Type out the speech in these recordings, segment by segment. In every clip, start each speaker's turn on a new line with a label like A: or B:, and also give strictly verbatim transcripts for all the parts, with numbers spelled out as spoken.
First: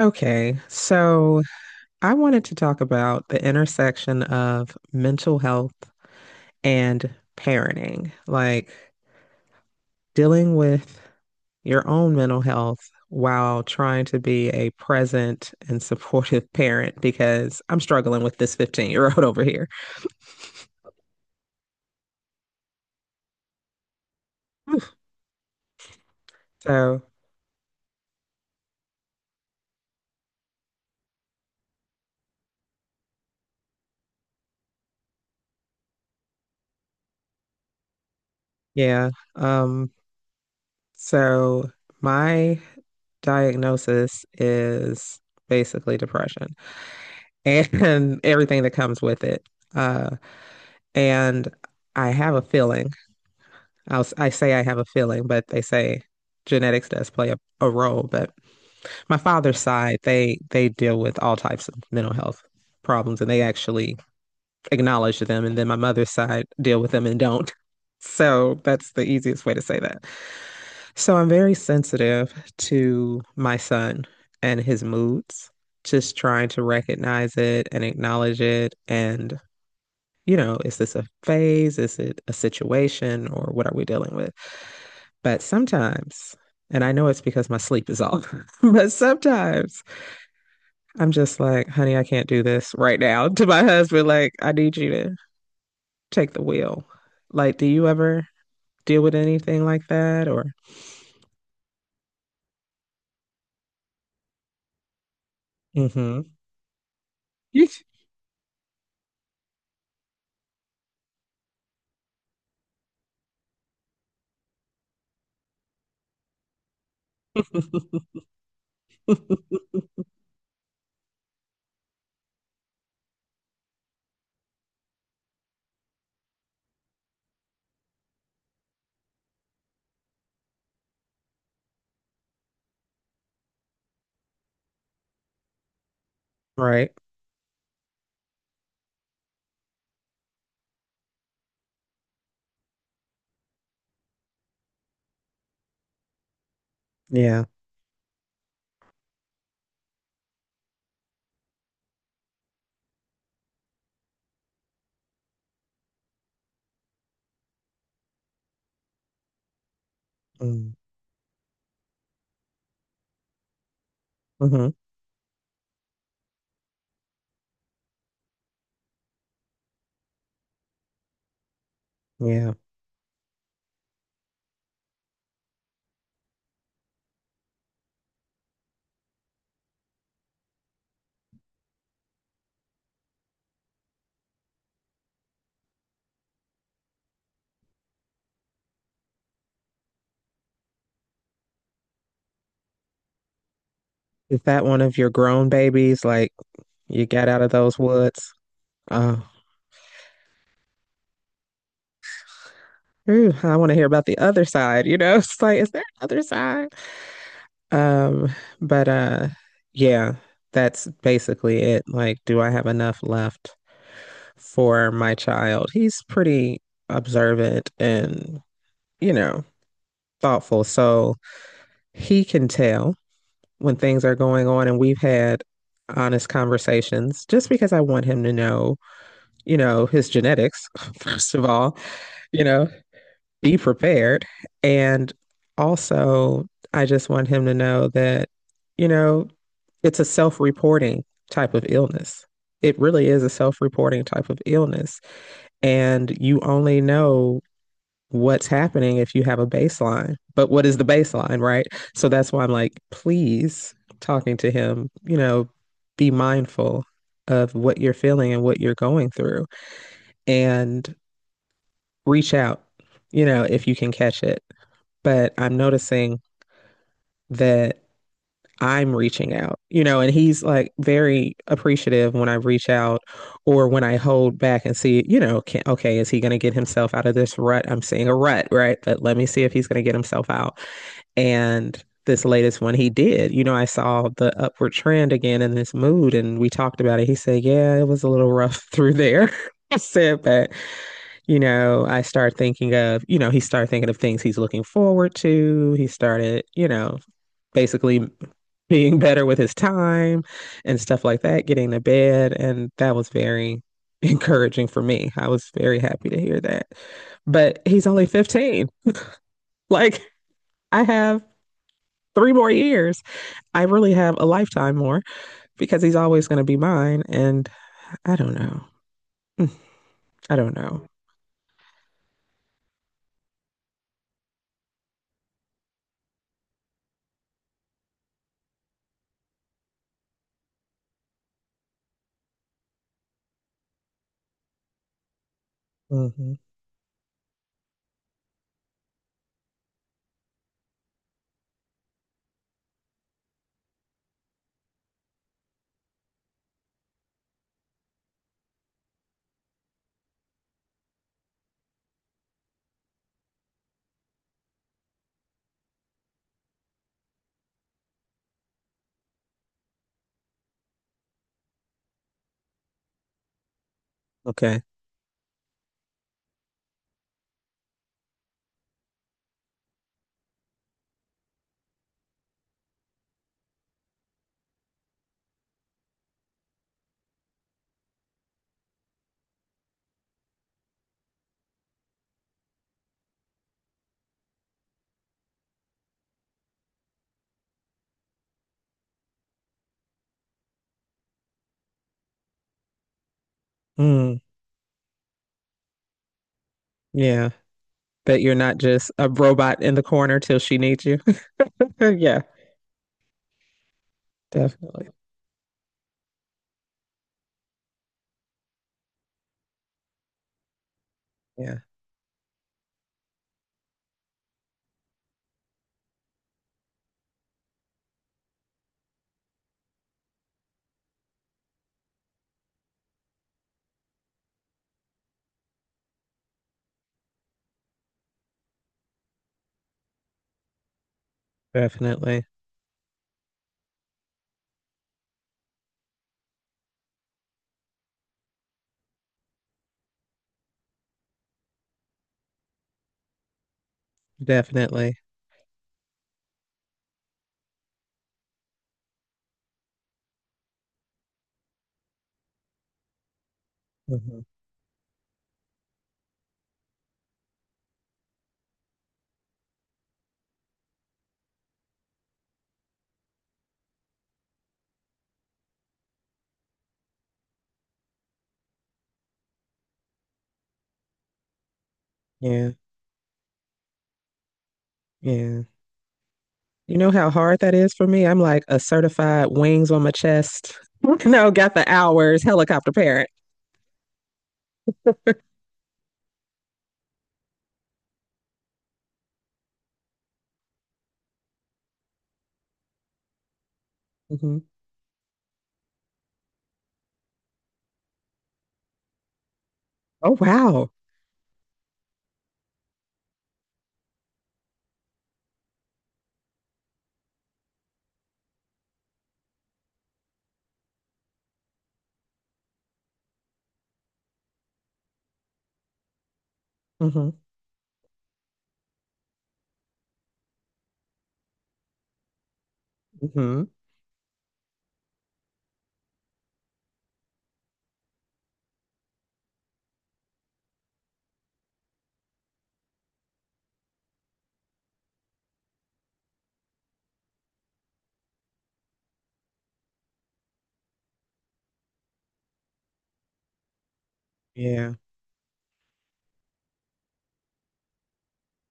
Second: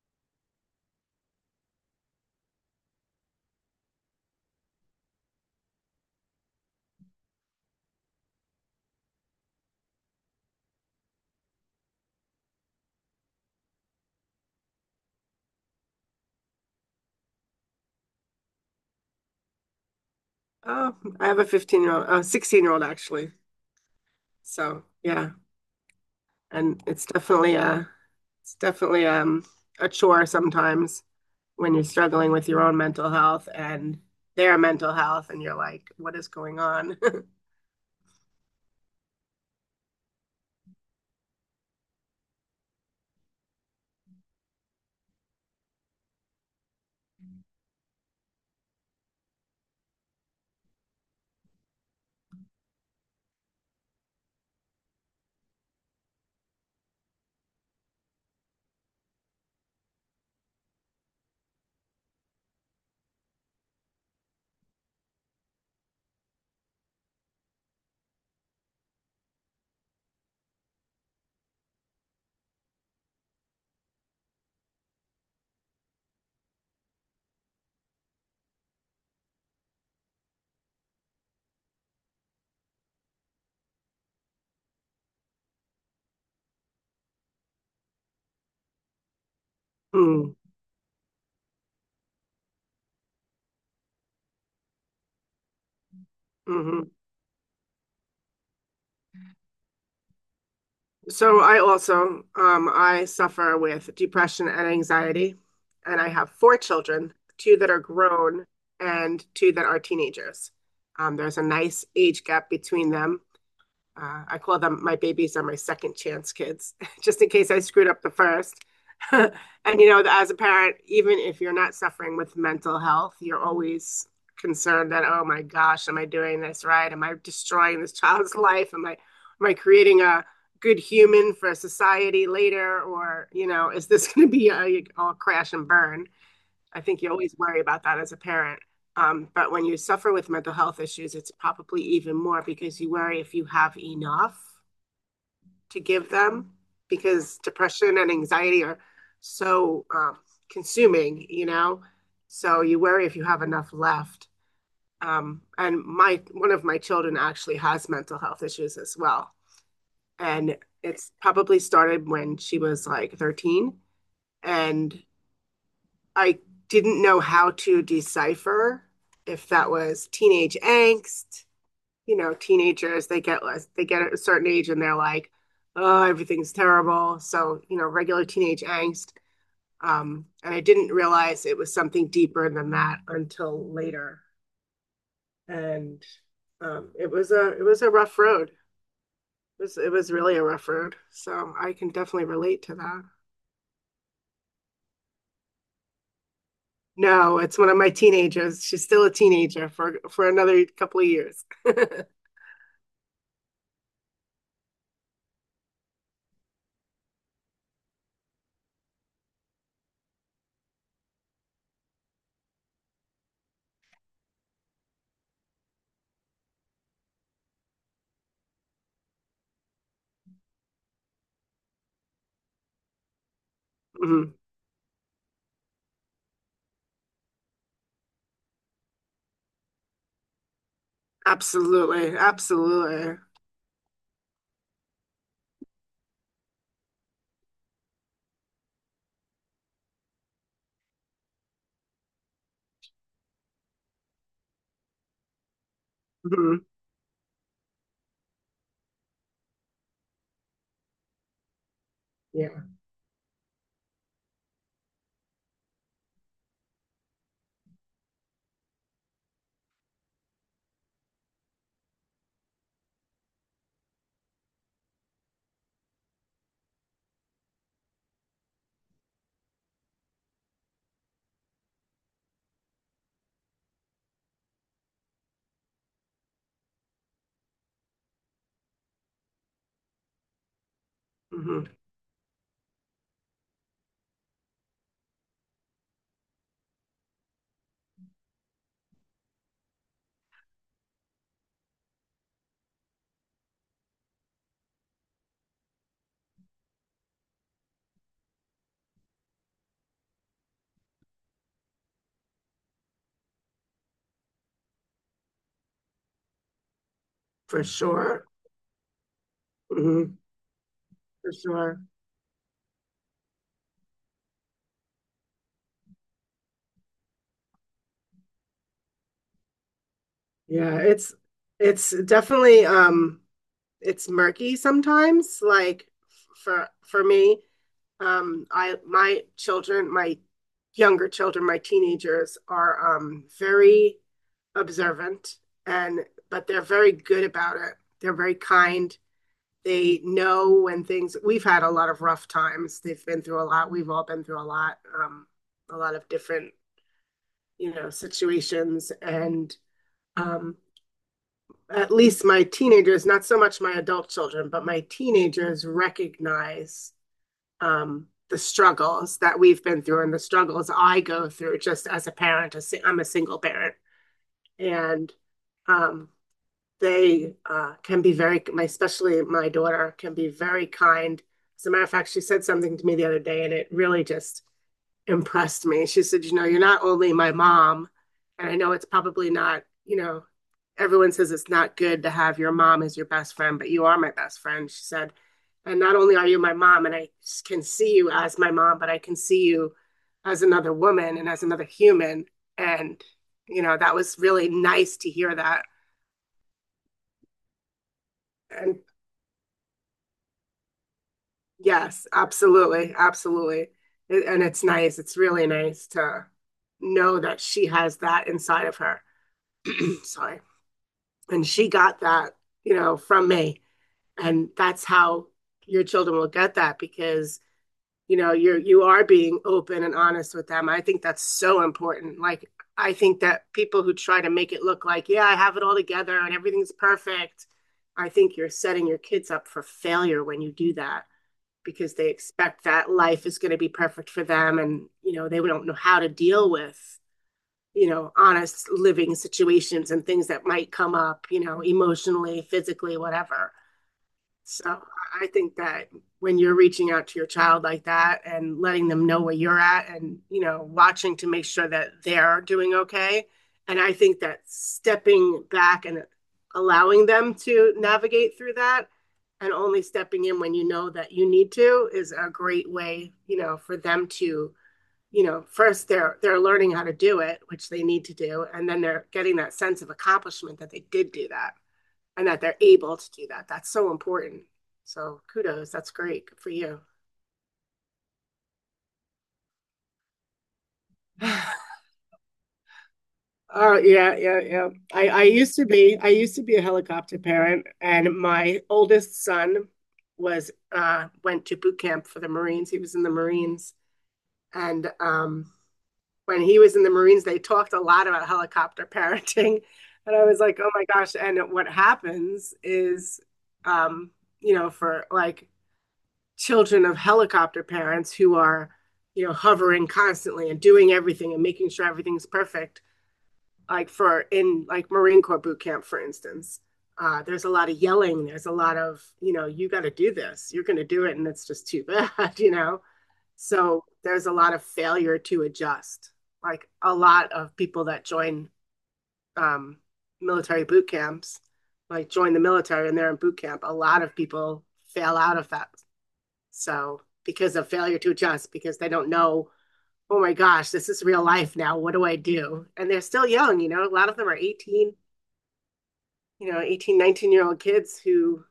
A: Okay, so I wanted to talk about the intersection of mental health and parenting, like dealing with your own mental health while trying to be a present and supportive parent because I'm struggling with this fifteen-year-old year old over here.
B: Oh, I have a fifteen year old, a sixteen year old actually. So
A: Oof.
B: yeah, and
A: So,
B: it's definitely a, it's definitely um a chore sometimes when you're struggling with your own mental health and their mental health, and you're like, what is going on?
A: yeah, um, so my diagnosis is basically depression and everything that comes with it. Uh, and I have a feeling. I'll, s- I say I have a feeling, but they say genetics does play a, a role. But my father's side, they they deal with all types of mental health problems, and they actually acknowledge them. And then my mother's side deal with them and don't. So that's the easiest way to say that. So I'm very sensitive to my son and his moods, just trying to recognize it and acknowledge it. And, you know, is this a phase? Is it a situation? Or what are we dealing with? But sometimes, and I know it's because my sleep is off, but sometimes
B: Mm,
A: I'm just like, honey, I can't do this right now to my husband. Like, I need you to take the wheel.
B: hmm
A: Like, do you ever deal with anything like that? Or,
B: So I also, um, I suffer with depression and anxiety, and I
A: mm-hmm.
B: have four children, two that are grown and two that are teenagers. Um, there's a nice age gap between them. Uh, I call them my babies are my second chance kids, just in case I screwed up the first. and You know, as a parent, even if you're not suffering with mental health, you're always concerned that, oh my gosh, am I doing this right? Am I destroying this child's life? Am I am I creating a good human for society later? Or, you know, is this going to be a, a crash and burn? I
A: Right.
B: think you always worry about that as a parent. Um, but when you suffer with mental health issues, it's probably even more because you worry if you have enough to give them because
A: Yeah.
B: depression and anxiety are so um, consuming, you know? So you worry if you have enough left. Um, and my One of my children actually has mental health issues as well. And
A: Mm.
B: it's probably started when she was like thirteen,
A: Hmm.
B: and I didn't know how to decipher if that was teenage angst. You know,
A: Yeah.
B: teenagers they get they get a certain age and they're like, oh, everything's terrible. So you know, regular teenage angst. Um, and I didn't realize it was something deeper than that until later. And um, it was a it was a rough road. It was it was really a rough road. So I can definitely relate to that.
A: Is that one of your grown babies? Like you got
B: No,
A: out of
B: it's one of
A: those
B: my
A: woods?
B: teenagers. She's still a
A: Oh,
B: teenager for for another couple of years.
A: ooh, I want to hear about the other side, you know? It's like, is there another side? Um, but uh yeah, that's basically it. Like, do I have enough left for my child? He's pretty observant and, you know, thoughtful. So he can tell when things are
B: Mhm.
A: going on and we've had honest conversations just because I want him to know, you know, his genetics, first of all,
B: Absolutely.
A: you know,
B: Absolutely.
A: be prepared. And also, I just want him to know that, you know, it's a self reporting type of illness. It really is a self reporting type of illness. And you
B: Hmm.
A: only know what's happening if you have a baseline. But what is the baseline, right? So that's why
B: Yeah.
A: I'm like, please, talking to him, you know, be mindful of what you're feeling and what you're going through. And reach out, you know, if you can catch it. But I'm noticing that I'm reaching out, you know, and he's like very appreciative when I reach out or when I hold back and see, you know, can, okay, is he going to get himself out of this rut? I'm seeing a rut, right? But let me see if he's going to get himself out.
B: Hmm.
A: And this latest one he did, you know, I saw the upward trend again in this mood and we talked about it. He said, yeah, it was a little rough through there. I said, but you know, I start thinking of, you know, he started thinking of things he's looking forward to. He started, you know, basically being better with his time and stuff like that, getting to bed. And that was very encouraging for me. I was very happy to hear that. But
B: For
A: he's only
B: sure.
A: fifteen. Like,
B: Hmm.
A: I have
B: For sure.
A: three more years. I really have a lifetime more because he's always going to be mine. And I don't know. I don't
B: Yeah,
A: know.
B: it's it's definitely um it's murky sometimes, like f- for for me. Um I My children, my younger children, my teenagers are um very observant. And
A: Mhm.
B: but they're very good about it. They're very kind. They know when things, we've had a lot of rough times. They've been through a lot. We've all been through a lot, um, a lot of different, you know, situations. And um, at least my teenagers, not so much my adult children, but my teenagers recognize um, the struggles that we've been through and the struggles I go through just as a parent. I'm a single parent.
A: Okay.
B: And um, they uh, can be very, my, especially my daughter, can be very kind. As a matter of fact, she said something to me the other day, and it really just impressed me. She said, "You know, you're not only my mom, and I know it's probably not, you know, everyone says it's not good to have your mom as your best friend, but you are my best friend." She said, "And not only are you my mom, and I can see you as my mom, but I can see you as another woman and as another human." And, you know, that was
A: Mm,
B: really nice to hear that.
A: yeah. But you're not
B: And
A: just a robot in the corner till she needs you.
B: yes,
A: Yeah,
B: absolutely, absolutely. It- and it's
A: definitely.
B: nice. It's really nice to know that she has that inside of her. Sorry. And
A: Yeah,
B: she got that, you know, from me. And that's how your children will get that because, you know, you're you are being open and honest with them. I think that's so important. Like, I think that people who try to make it look like, yeah, I have it all together and everything's perfect, I think you're setting your kids up for failure when you do that, because they
A: definitely.
B: expect that life is going to be perfect for them, and you know they don't know how to deal with, you know, honest living situations and things that might come up, you know, emotionally, physically, whatever. So
A: Definitely.
B: I think that when you're reaching out to your child like that and letting them know where you're at and, you know, watching to make sure that they're doing okay. And I think
A: Mhm.
B: that stepping back and allowing them to navigate through that, and only stepping in when you know that you need to, is a great way, you know, for them to, you know, first they're they're learning how to do it, which they need to do, and then they're getting that sense of accomplishment that they did do that and that
A: Yeah.
B: they're able to do that. That's so important. So
A: Yeah.
B: kudos. That's great. Good for
A: You
B: you.
A: know how hard that is for me? I'm like a certified wings on my chest. No, got the hours, helicopter parent.
B: Oh yeah, yeah, yeah. I I used to be I used to be a helicopter parent, and my oldest son was uh went to boot camp for the Marines. He was in the Marines,
A: Hmm.
B: and um when he was in the Marines, they talked a lot about helicopter parenting,
A: Oh,
B: and I was like,
A: wow.
B: oh my gosh. And what happens is, um, you know, for like children of helicopter parents who are, you know, hovering constantly and doing everything and making sure everything's perfect. Like for in like Marine Corps boot camp, for instance,
A: Hmm.
B: uh, there's a lot of yelling. There's a lot of, you know, you got to do this. You're going to do it, and it's just too bad, you know.
A: Hmm.
B: So there's a lot of failure to adjust. Like a lot of people that join um, military boot camps, like join the military and they're in boot camp, a lot of people fail out of that so because of failure to adjust, because they don't know, oh my gosh, this is real life now. What do I do? And they're still young, you know, a lot of them are
A: Yeah.
B: eighteen, you know, eighteen nineteen year old kids who,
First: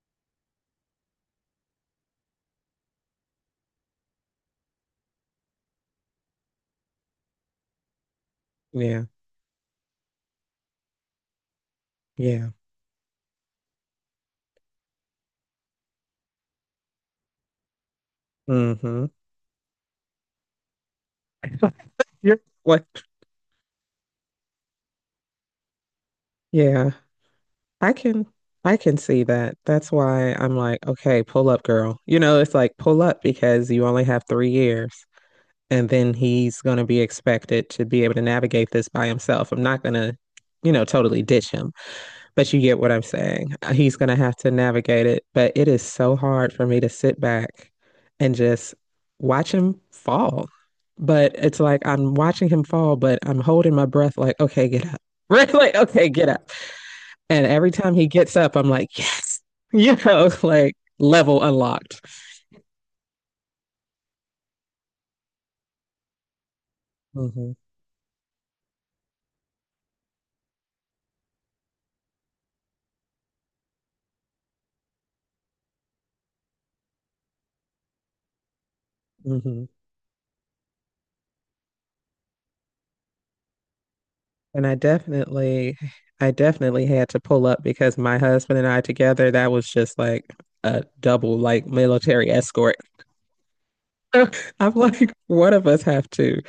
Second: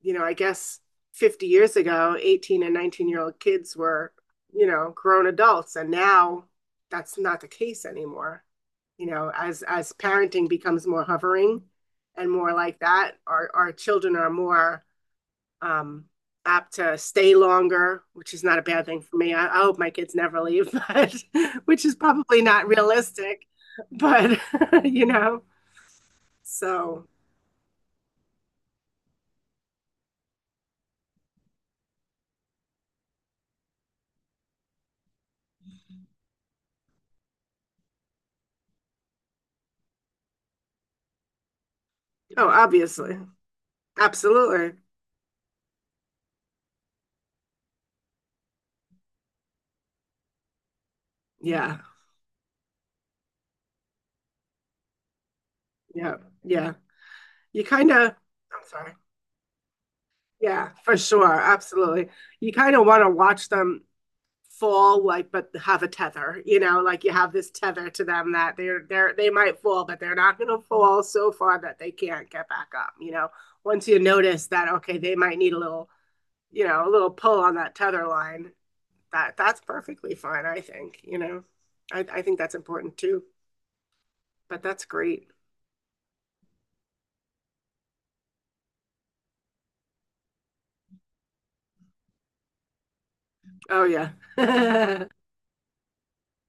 B: you know, I guess fifty years ago, 18 and 19 year old kids were, you know, grown adults. And now that's not the case anymore.
A: Yeah.
B: You know, as as parenting becomes more hovering and
A: Yeah.
B: more like that, our our children are more um, apt to stay longer, which is not a bad thing
A: Hmm.
B: for me. I, I hope my kids never leave, but which is
A: Yep.
B: probably not
A: What?
B: realistic. But you know,
A: Yeah.
B: so
A: I can I can see that. That's why I'm like, okay, pull up, girl. You know, it's like pull up because you only have three years. And then he's gonna be expected to be able to navigate this by himself. I'm not gonna, you know, totally ditch him.
B: oh,
A: But you get what I'm
B: obviously,
A: saying. Uh, He's going to have to
B: absolutely,
A: navigate it. But it is so hard for me to sit back and just watch him fall. But it's
B: yeah,
A: like I'm watching him fall, but I'm holding my breath, like, okay, get up. Right? Like, okay,
B: yeah,
A: get up.
B: yeah.
A: And
B: You
A: every
B: kind
A: time
B: of,
A: he gets up,
B: I'm
A: I'm
B: sorry,
A: like, yes, you know,
B: yeah,
A: like
B: for sure,
A: level unlocked.
B: absolutely. You kind of want to watch them fall, like, but have a tether, you know, like you have this
A: Hmm.
B: tether to them that they're they're they might fall but they're not going to fall so far that they can't get back up, you know, once you notice that okay they might need a little, you know, a little pull on that tether line, that that's
A: Hmm.
B: perfectly fine, I think, you know, i, I think that's important too, but
A: And I
B: that's great.
A: definitely, I definitely had to pull up because my husband and I together, that was just like a double, like military escort.
B: Oh yeah,
A: I'm
B: yeah,
A: like, one of us have to,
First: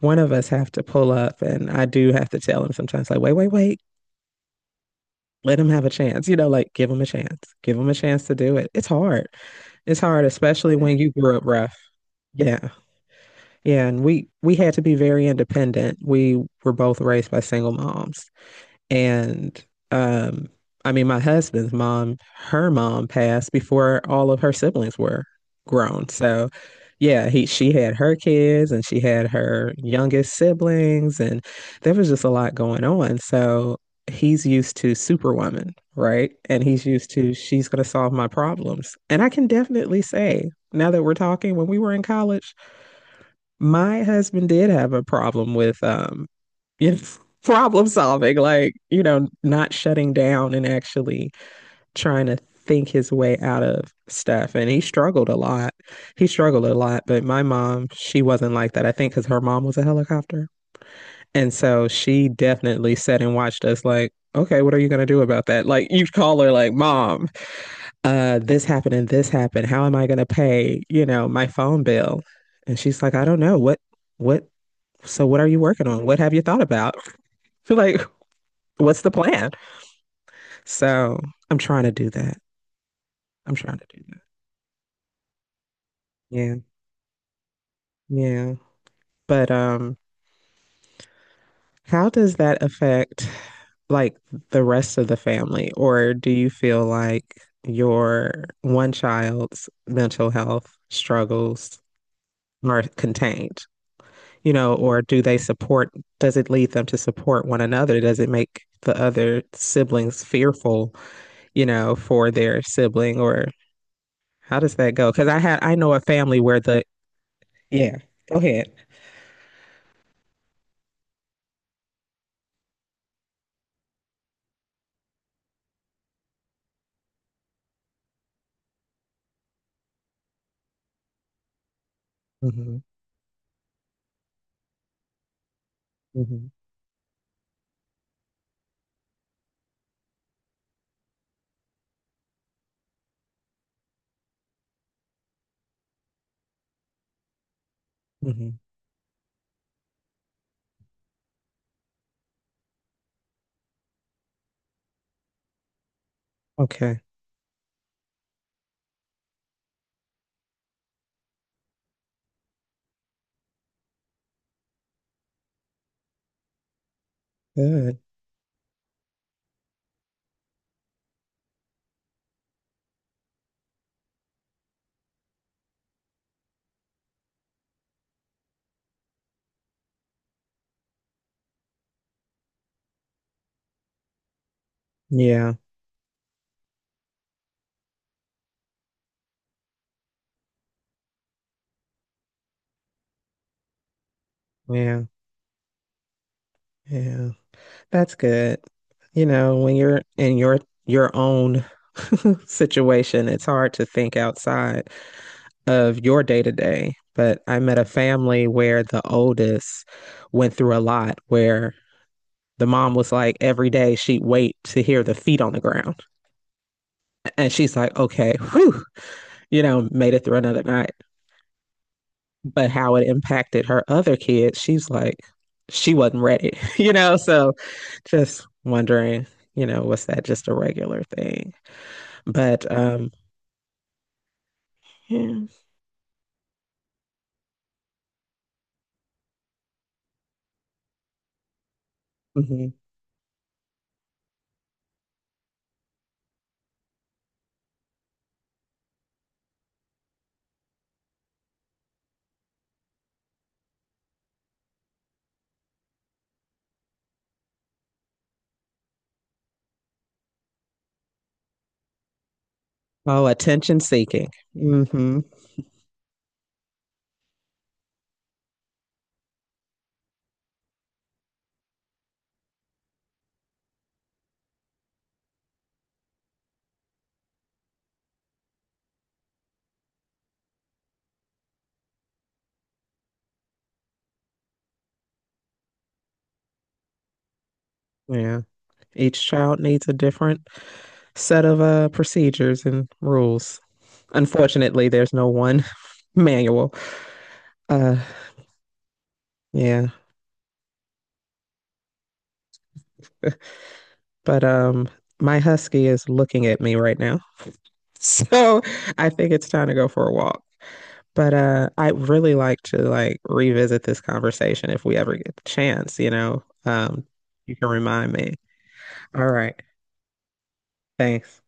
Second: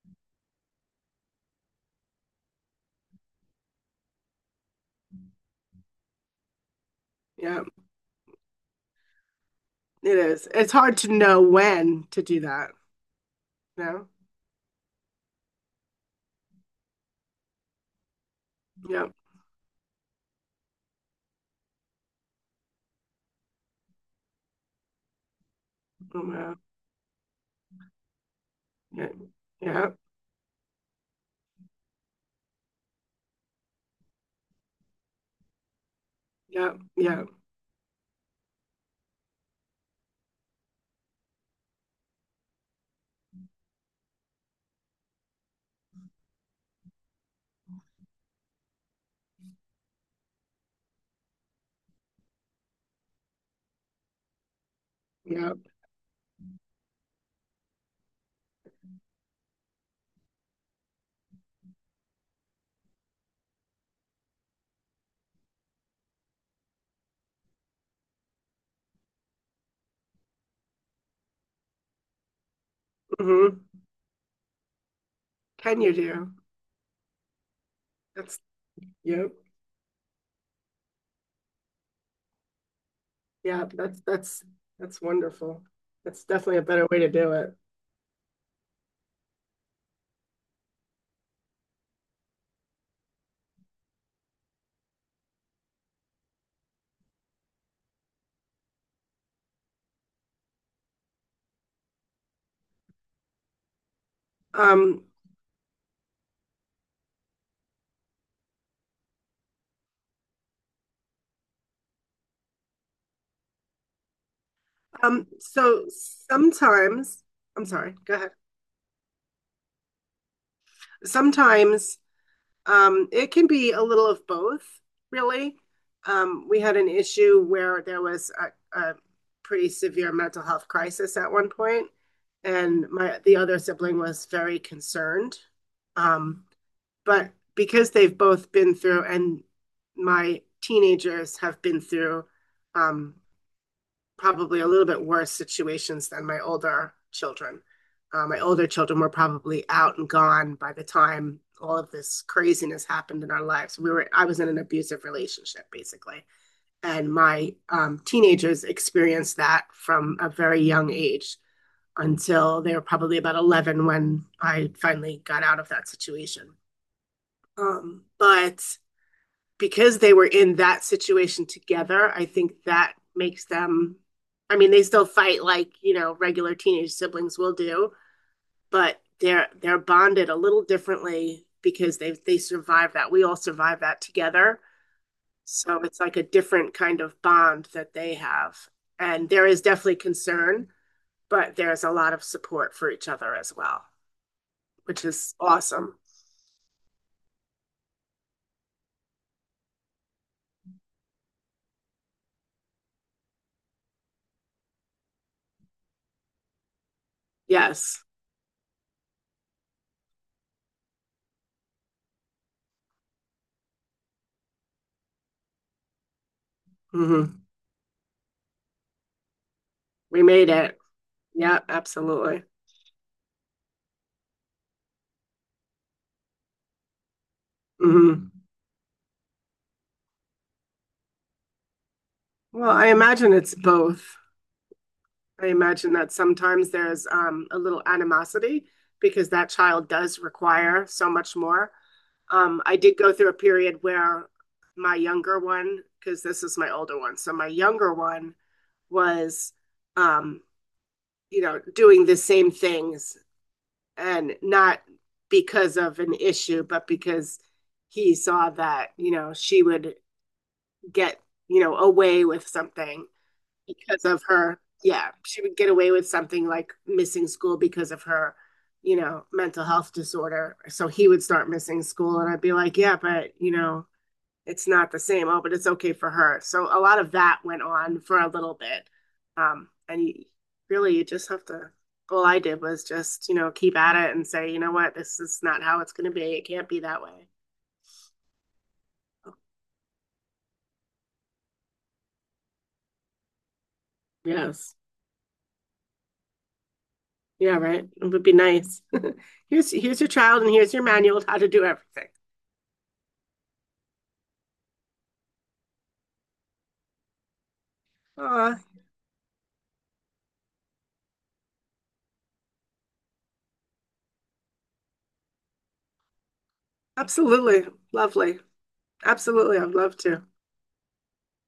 A: one of us have to pull up. And I do have to tell him sometimes, like, wait, wait, wait, let him have a chance. You know, like give him a chance, give him a chance to do it. It's hard. It's
B: it
A: hard,
B: is, it's
A: especially
B: hard
A: when
B: to
A: you grew
B: know
A: up rough.
B: when to do
A: Yeah.
B: that, you
A: Yeah. And
B: know.
A: we, we had to be very independent. We were both raised by single moms.
B: yeah
A: And um, I mean, my husband's mom, her mom passed before all of her siblings were grown. So, yeah, he she had her kids and she
B: yeah
A: had her
B: yeah
A: youngest siblings, and there was just a lot going on. So he's used to Superwoman, right? And he's used
B: yeah
A: to she's going to solve my problems. And I can definitely say, now that we're talking, when we were in college, my husband did have a problem with um you know, problem solving, like, you know, not shutting down and actually trying to think his way out of stuff. And he struggled a
B: yeah.
A: lot. He struggled a lot, but my mom, she wasn't like that. I think because her mom was a helicopter. And so she definitely sat and watched us like, okay, what are you going to do about that? Like you call her like, mom, uh, this happened and this happened. How am I going to pay, you know, my phone bill? And she's like, I don't know.
B: Mm-hmm.
A: What, what so, what are you
B: Can
A: working
B: you
A: on? What
B: do?
A: have you thought about? Like,
B: That's
A: what's the
B: yep.
A: plan? So, I'm trying to do that. I'm
B: Yeah,
A: trying to
B: that's
A: do that.
B: that's that's wonderful. That's
A: Yeah.
B: definitely a better way to do it.
A: Yeah. But um, how does that affect like the rest of the family? Or do you feel like your one child's mental health struggles are contained? You know, or
B: Um,
A: do they support, does it lead them to support one another? Does it make the other siblings fearful, you know, for their sibling or how does that go?
B: um,
A: Because I had I
B: so
A: know a family where the—
B: Sometimes, I'm sorry,
A: Yeah.
B: go ahead.
A: Go ahead.
B: Sometimes Um, it can be a little of both, really. Um, we had an issue where there was a, a pretty severe mental health crisis at one point,
A: Hmm.
B: and my the other sibling was very concerned. Um,
A: Hmm.
B: but because they've both been through, and my teenagers have been through um, probably a little bit worse situations than my older children. Uh, my
A: Hmm.
B: older children were probably out and gone by the time all of this craziness happened in our lives. We were I was in an abusive relationship basically,
A: Okay.
B: and my um, teenagers experienced that from a very young age until they were probably about eleven when I finally got out of that situation.
A: Good.
B: Um, but because they were in that situation together, I think that makes them. I mean, they still fight like, you know, regular teenage siblings will do, but they're they're bonded a little differently because they they survived that. We all survived that together,
A: Yeah.
B: so it's like a different kind of bond that they have. And there is definitely concern, but there's a lot of support for each other as well,
A: Yeah.
B: which is awesome.
A: Yeah. That's good. You know, when you're in your your own situation, it's hard to think outside of your day to day. But I met a
B: Yes,
A: family where the oldest went through a lot where the mom was like every day she'd wait to hear the feet on the ground.
B: hmm,
A: And she's like, okay, whew, you know, made
B: we
A: it through
B: made
A: another
B: it.
A: night.
B: Yeah, absolutely.
A: But how it impacted her other kids, she's like, she wasn't ready, you know? So
B: Hmm.
A: just wondering, you know, was that just a regular thing? But
B: Well, I
A: um,
B: imagine it's both. I
A: yeah.
B: imagine that sometimes there's um, a little animosity because that child does require so much more. Um, I
A: Hmm.
B: did go through a period where my younger one, because this is my older one, so my younger one was, um, you know, doing the same things and not because of an issue, but because he saw that, you know, she would get, you know, away with something
A: Oh, attention
B: because of
A: seeking.
B: her. Yeah,
A: Hmm.
B: she would get away with something like missing school because of her, you know, mental health disorder. So he would start missing school, and I'd be like, yeah, but you know, it's not the same. Oh, but it's okay for her. So a lot of that went on for a little bit, um, and you, really, you just have to. All I did was just, you know, keep at it and say, you know what, this is not how it's going to be. It can't be that way.
A: Yeah. Each child needs a different set of uh, procedures and rules.
B: Yes.
A: Unfortunately, there's no one manual.
B: Yeah, right.
A: Uh,
B: It would be nice. Here's
A: yeah.
B: here's your child and here's your manual on how to do everything.
A: But um, my husky is looking at me right now.
B: Aw,
A: So I think it's time to go for a walk. But uh, I really like to like revisit this conversation if we ever get the chance, you know. Um, you can
B: absolutely.
A: remind me.
B: Lovely.
A: All right.
B: Absolutely. I'd love to.
A: Thanks.